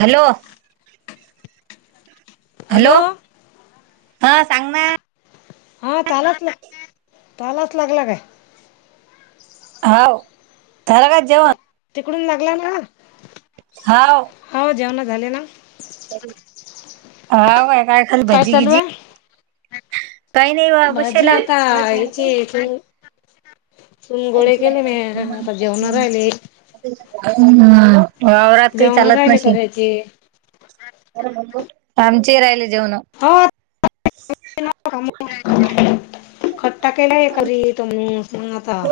Hello hello ह सांग ना हा त्यालाच ला त्यालाच लागला काय होव रा का जेवण तिकडून लागला ना हव हो जेवण झाले ना हा काय खाली भाजी चालू गीज आहे काही नाही वा भाजी बशाला आता याची चून गोळे केले मी हा आता जेवण राहिले वावरवरात काही जेवण चालत राहिले नशी करायचे आमचे राहिले जेवण हो खट्टा केलाय करी तो मग [inaudible] आता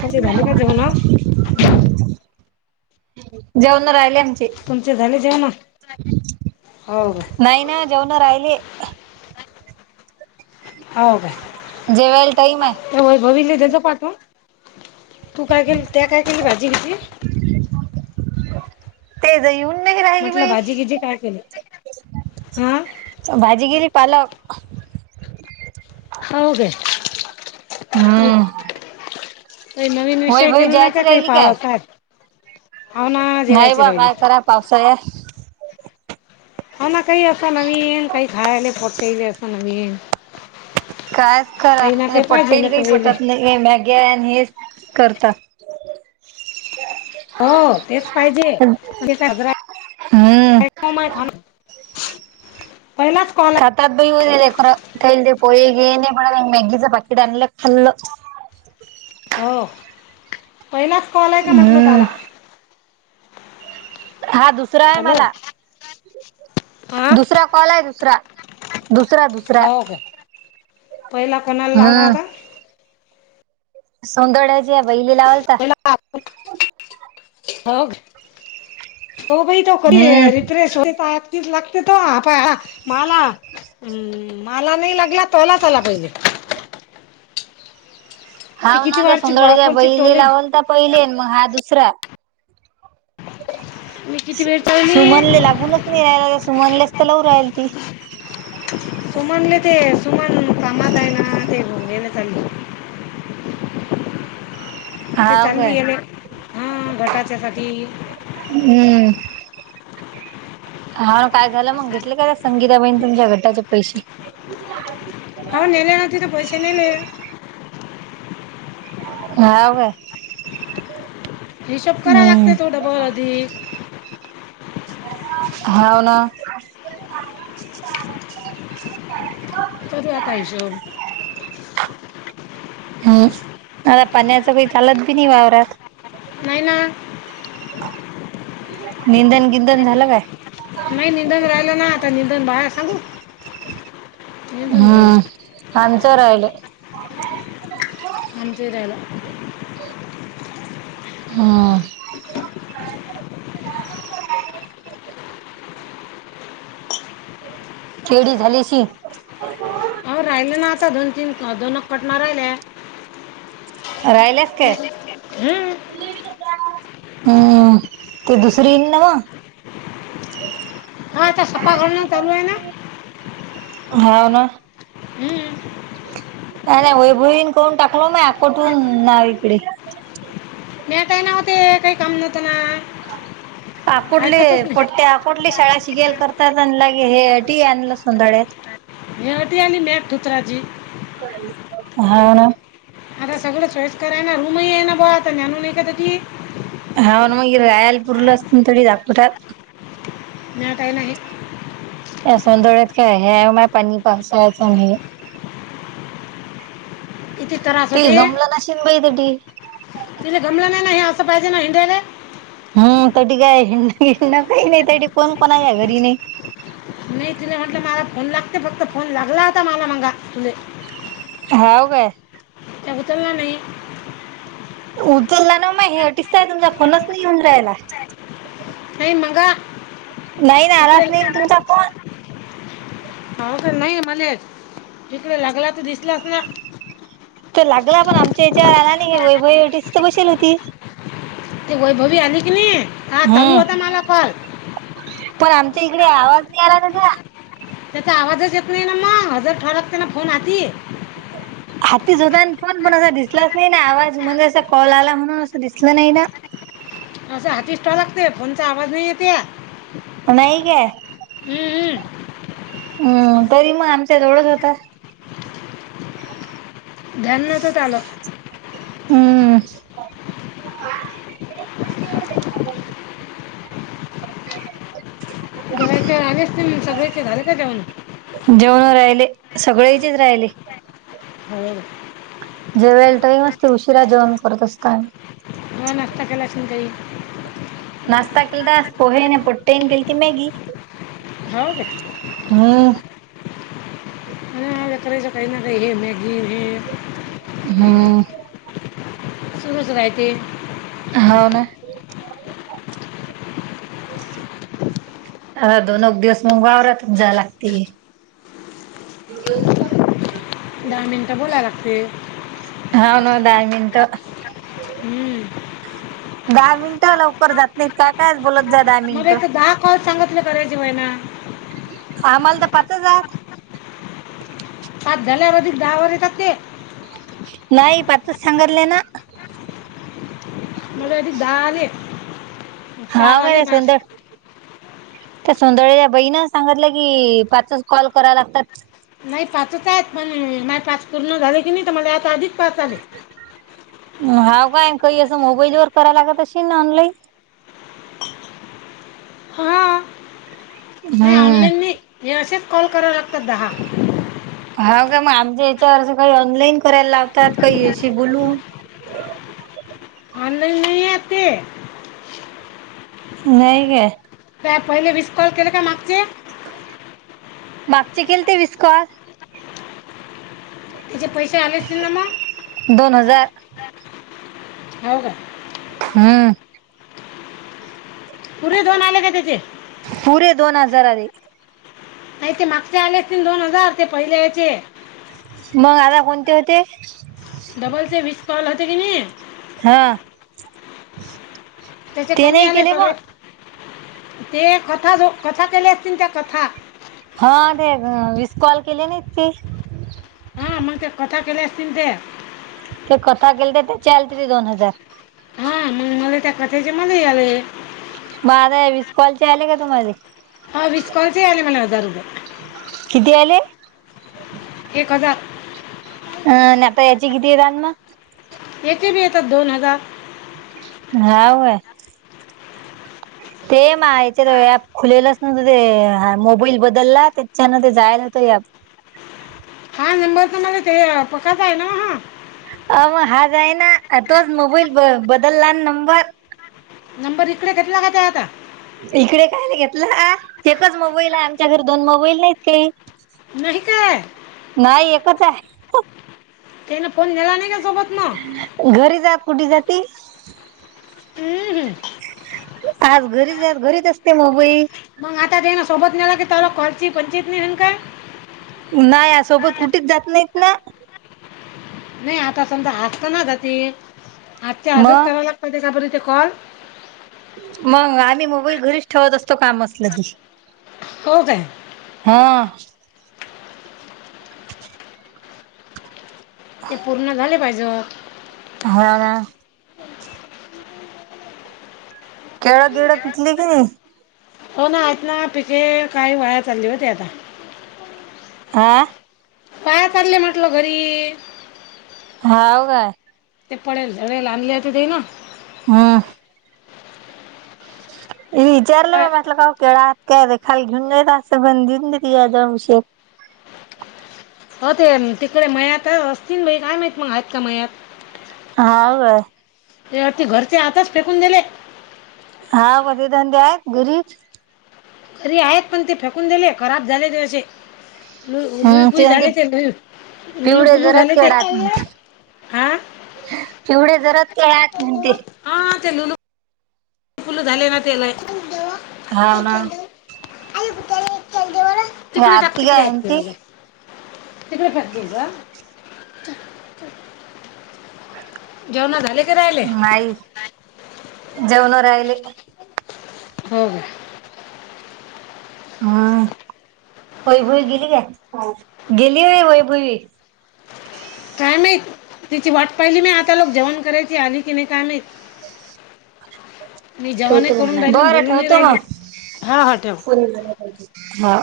तुमचे झाले का जेवण जेऊना राहिले तुमचे झाले जेवण हो का नाही ना जेवणा राहिले हो जेवायला टाईम आहे काय भव त्याच पाठून तू काय के त्या काय केली भाजी घची ते जा येऊन नाही राहिली म्हटलं बाई भाजी किजी काय केली हा भाजी गिरी पालक हो का हम्म काही नवीन होई विषय भाई केला नाही जायची का काही राहिली पावा काय हाव ना नाही जेवायची बा राहिली काय करा पावसाळ्यात ह ना काही असं नवीन काही खायला पटते असं नवीन ये काय करा हे ना पटेल काही तर पटत नाही मॅगी आणि हेच करता हो तेच पाहिजेज हम [inaudible] खा पहिलाच कॉल आहे बऊ दे कोर कैल दे पोय गेन बड मॅगीचा बकेट अले कल् हो पहिलाच कॉल आहे का म्हटलं हम्म. त्याला हा दुसरा आहे हॅलो मला हा दुसरा कॉल आहे दुसरा दुसरा दुसरा हो का पहिला कोणाला लाला होता सोंदड आहे जे बहिली लावलता पहिला हो होई त क हम्म. रिफ्रेश हो लागते त हाय हा मला हम्म मला नाही लागला तोलाच आला पाहिजे हाव ना त्या वारची सोंदळेच्या वाकोरची बैले टोले लावल तर पहिले मग हा दुसरा मी किती वेळ सुमनले चालली लागूनच नाही राहिला सुमनलेच तर लावू राहिल ती कामातय ना तेल नेन तल ते हाव काय? चालली आहे म हा घटाच्या सा हम्म. हा ना काय झालं मग घेतले का संगीताबाईन तुमच्या घटाचे पैसे हम् ह नाहीले ना ते तर पैसे नाहीले ह का हिशब करा लागते थोडं ब अधिक हाव ना तध आता हिशोब हम्म आता पाण्याचा काही चालत बी नाही वावरवरत नाही ना निंदन किंदन झालं काय नाही निधन राहिलं ना आता निधन बाहेर सांगू निंदून घेऊ आमचा राहिला आहे आमजरला ह खेडी झाली शी हो राहिलं ना आता दोन तीन दोन पटन राहिल्या राहिलेस का हम्म हम्म ते दुसरी नावा हा आ्छ सफा करला चालू आहेना हाव ना हम्म अ नाही वैभवीन करून टाकलो म कुठून नाव इकडे मी काही नव्हते काही काम नव्हत ना आकोठले ऐकतच नाही पट्टे आकोठली शाळा शिगेल करतात हे टी आणलं सोधाडत हेवटी आली मॅक ठुतराचीी हा ना आता सगळं चॉईस कराय ना रूमही आहे ना ब आता जञानून आहे का क हा ना मग रायालपूरला असत थोडी दापुटात नाही टाई नाही आहे सन दोडत का आहे पनी पासा स किती त्रास ते जमलं नशिन बाई त तिे गमलं नाही नाही हे असं पाहिजे ना हिंड हम् त्या काय काही नाही त्या कोण कोणा घरी नाही नाही तुला म्हटलं मला फोन लागते फक्त फोन लागला होता मला मगा तुले हाव काय त्याबचला नाही उचलला ना मा हेटिस्त आहे तुमचा फोनच नाही येऊन जायला नाही मग नाही नाराज नाही तुमचा फन हो का नाही म्हलाच तिकडे लागला तर दिसलास ना तर लागला पण आमच्या याच्यावर आला नाही हे वैभईवटीच तर बसेल होती तेी वैभवी आली की नाही हा चालू हम्म. होता मला फल पण आमचा इकडे आवाज नाही आला ना का त्याचा आवाजच येत नाही ना मग हजर ठरकतेना फोन आी हाती झोता आणि फोन पण असा दिसलाच नाही ना आवाज म्हणज कॉल आला म्हणून असं दिसलं नाही ना ह असं हातीस ठवा लागते फोनचा आवाज नाही येते‌ नाही ग हम्मम् हम्म तरी मग आमच्या जवळच होता ध्यान नत आलं हम् रागेश सगळेचे झाले का जेवण जेवण राहिले सगळे इथेच राहिले हो जे वल तोही मस्ती उशिरा जेवण करतस काय पाच टाकेलाशं काही मस्ता क केलत पोहेेन पटेन केलती मॅगी हो का हम आणि ब करायचं काही ना का हे मॅगी हे हम्म सुरूच राय ते हो ना आता दोनक दिवस मग वावररा तुम जा लागते ह दहा मिनटं बोलाय लागते हा नो दय मिनट हम्म दहा मिनिटं लवकर जात नाहीत का काय बोलत जात मला एक दहा कॉल सांगितले करायजेवय ना आम्हाला तर पाचचात पाच झाल्यावर अधिक दहा वाजे कामात ते नाहीय पात सागरना म्हजे अधिक दहाले चार हाव आले काय सुंदर त्या सोंदळेच्या बहीण सांगितलं की पाचच कॉल कराव लागतात नाही पाचच आहेत पण माझ पास पूर्ण झाले की नाही तर मला आता आधीच पास आले हाव काय काही असं मोबाईल व कराय लागतशे ना ऑनलाईन हां ह नाही ऑनलाईन म हे असेच कॉल कराला लागतात दहा ह का मग आमच्या याच्यावर काही ऑनलाईन करायला लावतात काही अशी बोलू ह ऑनलाईन नाही येत ते नाही का ते पहिले विस कॉल केले काय मागचे मागचे खेलते विस्क त्याचे पैसे आलेतील ना मग ह हो का हम्म पुरे दोन आले का त्याचे पुरे दोन हजारध नाही ते मागचे आले दोन हजार ते पहिल्या याचे मग आता कोणते होते डबल चे वीस कॉल होते की नाही हा त्याच्या ते कमी नाही आले केले सर्व मग. ते कथा ज कथा केली असतील त्या कथा हा ते विसकॉल केली ना इतकी आम्हा ते कथ केले अस ते ते कथा केल ते त्याची आल त ते दोन हजार हां मला त्या कथेचे मला या आलं माझा विसकॉल आले का तुम्हाला ह विस्कॉउंट याले मला हजार रुपये किती आले एक हजार अ नाहीता याच कितीरानम येथे बी येतात दोन हजार हाव ते म याच्यात ऍप खुलेलंच नव्हतं ते मोबाईल बदलला त्याच्यान ते जायला होत सया हा नंबर तर मला ते पकत आहे ना हा अ म हाज आहे ना तोच मोबाईल बदलला नंबर नंबर इकडे घेत ना का ते आता इकडे काय नाही घेतलं एकच मोबाईल आहे आमच्या घर दोन मोबाईल नाहीत काही नाहीह का नाही एकच आहे ते ना फोन नेला नाही का सोबत मग घरी जा कुठे जाती हम्म. आज घरीचज घरीच असते मोबई मग आता त्याना सोबत नेला की त्याला कॉलची पंचित नाहीन का नाही या सोबत कुठेच जात नाहीत ना नाही आता समजा आज तर ना जाते आजच्या आजच मग करा लागतते का बरी कण मग आम्ही मोबाईल घरीच ठेवत असतो कामचलं की हो काय हा ते पूर्ण झाले पाहिजे हा केळा गेळा पिकली की नाही हो ना आत ना पिके काही वाया चालली होती आता आ पाया चालले म्हटलं घरी हव का ते पडेल ढल आण ल ते ते ना वां विचारलं म वाया- म्हटलं का केळा आात काय र खाली घेऊन जायेत असं बणऊन ती या ज उशीर हो ते तिकडे मयात असतील भाई काय माहित मग आहेत का मयात हा ए अ ते घरचे आताच फेकून गेले हा क ते धंदे आहेत गरीब अरे आहेत पण ते फेकून दिले खराब झाले ते असे ल हम्म लुईपुई ते म्हणते झाणेचे लु लुलू पिवळे पुुलू जरद झाणेचे केळात आ तेिवढे जरात खळात म्हणते ह तलु न वि फुल झाले ना त्याला हव ना अ हे तिकडे ट आरती तिकडे काय आहेत म्हणती तिकडं [inaudible] जेवणा झाले की राहिले जेवणा राहिले होम् हा वई भई गेली का गेली म वई भई का तिची वाट पाहिली म आता लोक जेवण करायची आली की नाही काय मात ठेवतो म राहिली आणि बरं बोलूनही ठेवतो राहिली हा हा ठेव मग हा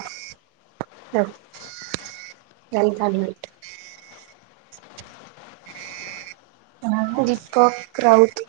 दीपक राऊत